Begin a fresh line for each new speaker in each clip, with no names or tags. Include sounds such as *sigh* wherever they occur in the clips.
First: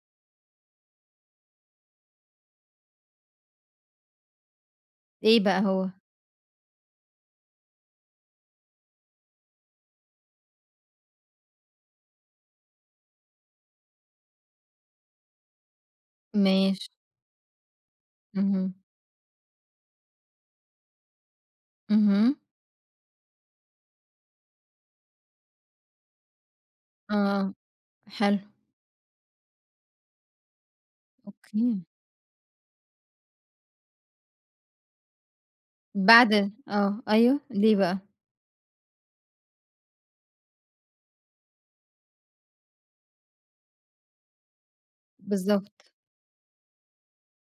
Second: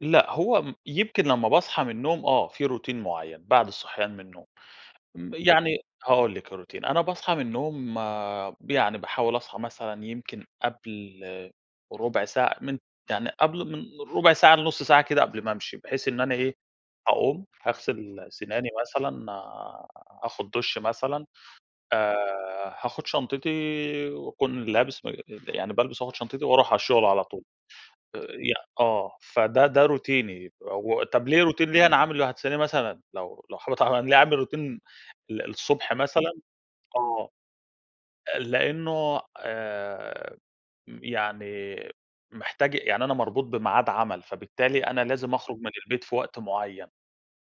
لأ، هو م يمكن لمّا باصحى من النوم آه، في روتين معيّن بعد الصحيان من النوم، م
إيه بقى
يعني
هو؟
هاقول لِك الروتين، أنا باصحى من النوم يعني باحاول أصحى مثلًا يمكن قبل ربع ساعة من يعني قبل من ربع ساعة لنص ساعة كده قبل ما أمشي بحيث إن أنا إيه،
ماشي.
هاقوم هاغسل سناني
اهم.
مثلًا، آخد دُش مثلًا، آآ
اهم.
هاخد شنطتي وأكون لابس م يعني بالبس وآخد شنطتي وأروح على الشغل على طول
آه،
آآ،
حلو.
ي آه، فده ده روتيني وطَب ليه روتين
أوكي.
ليه، أنا عامِله هتسأليني مثلًا لو لو حابة طبعًا، ليه عامل روتين ال الصبح مثلًا،
بعد آه،
آه،
أيوه، ليه بقى؟
لأنه آآ، م يعني محتاج يعني أنا مربوط بميعاد عمل، فبالتالي أنا لازم أخرج من
بالضبط.
البيت في وقت معيّن،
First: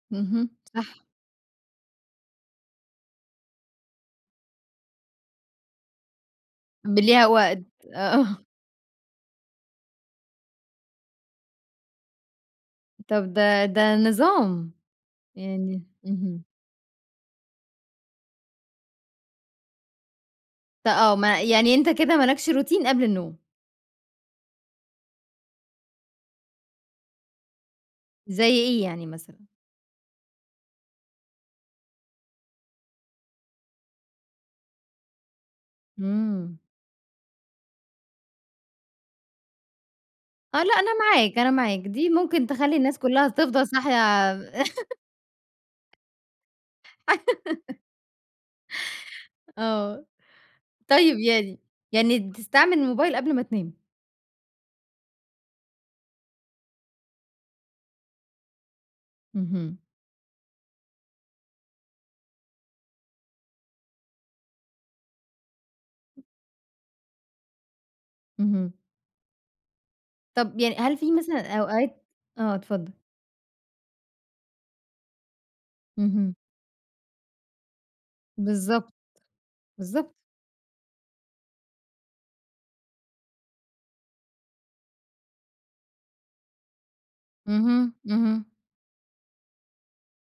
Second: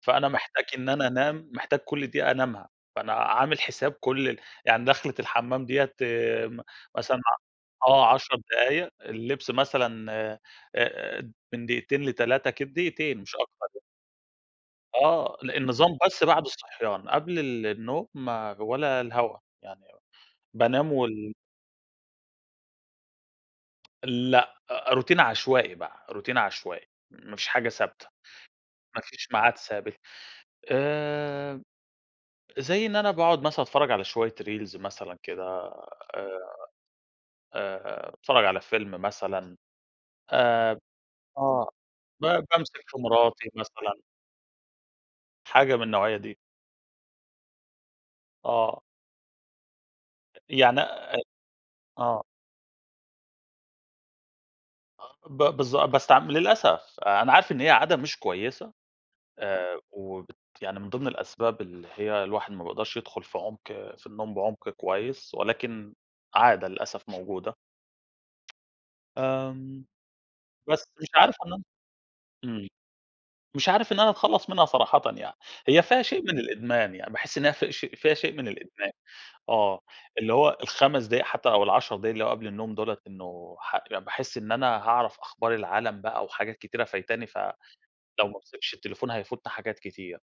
فأنا
اهم
محتاج إن
صح.
أنا أنام، محتاج كل دقيقة أنامها، فأنا عامِل حساب كل ال يعني داخلِة الحمام ديّة
ب
مثلًا
ليها وقت،
آه، 10
آه.
دقايق اللبس مثلًا آآ من دقيقتين ل3 كد دقيقتين،
طَب
مش
ده
أكتر يعني.
ده نظام،
آه، لأ
يعني
النظام بس
اهم.
بعد الصحيان قبل النوم ما ولا الهوا، يعني
ده
بانام
آه،
وال
ما يعني أنت كده مالكش روتين قبل النوم.
*tsk* لأ روتين عشوائي بقى، روتين عشوائي ما فيش حاجة ثابتة،
زي إيه
ما
يعني
فيش
مثلًا؟
معاد ثابت، آآ، زي إن أنا باقعد مثلًا أتفرج على شوية reels مثلًا كده،
إمم.
آآ اتفرج على فيلم مثلًا
آه، لأ
آآ،
أنا معاك، أنا
آه،
معاك، دي
ب
ممكن تخلي
بامسك في
الناس كلها
مراتي
تفضل
مثلًا.
صاحية. *laughs*
حاجة من النوعية دي.
*laughs*
آه.
آه،
أ يعني أ
طيب يعني يعني
آه.
بتستعمل الموبايل قبل ما تنام.
آه، ب بالضبط بس ع للأسف أنا عارف إن هي عادة مش كويسة،
اهم.
آآ، وبت يعني من ضمن الأسباب اللي هي الواحد ما بيقدرش يدخل في عمق في النوم بعمق كويس، ولكن عادة للأسف موجودة.
اهم.
آمم،
طَب يعني
بس
هل
مش
في
عارف
مثلًا
أنام،
أوقات آه،
إمم
اتفضّل.
مش عارف إن أنا أتخلّص منها صراحةً يعني، هي فيها شيء
اهم.
من الإدمان يعني، باحس إن هي فيها شيء فيها شيء من الإدمان
بالضبط،
آه،
بالضبط.
اللي هو ال5 دقائق حتى أو ال10 دقائق اللي قبل النوم دولة إنه ح يعني باحس إن أنا هاعرف أخبار العالم بقى وحاجات كتيرة فايتاني، ف
اهم،
لو ما
اهم.
مسكتش التليفون هيفوتنا حاجات كتير.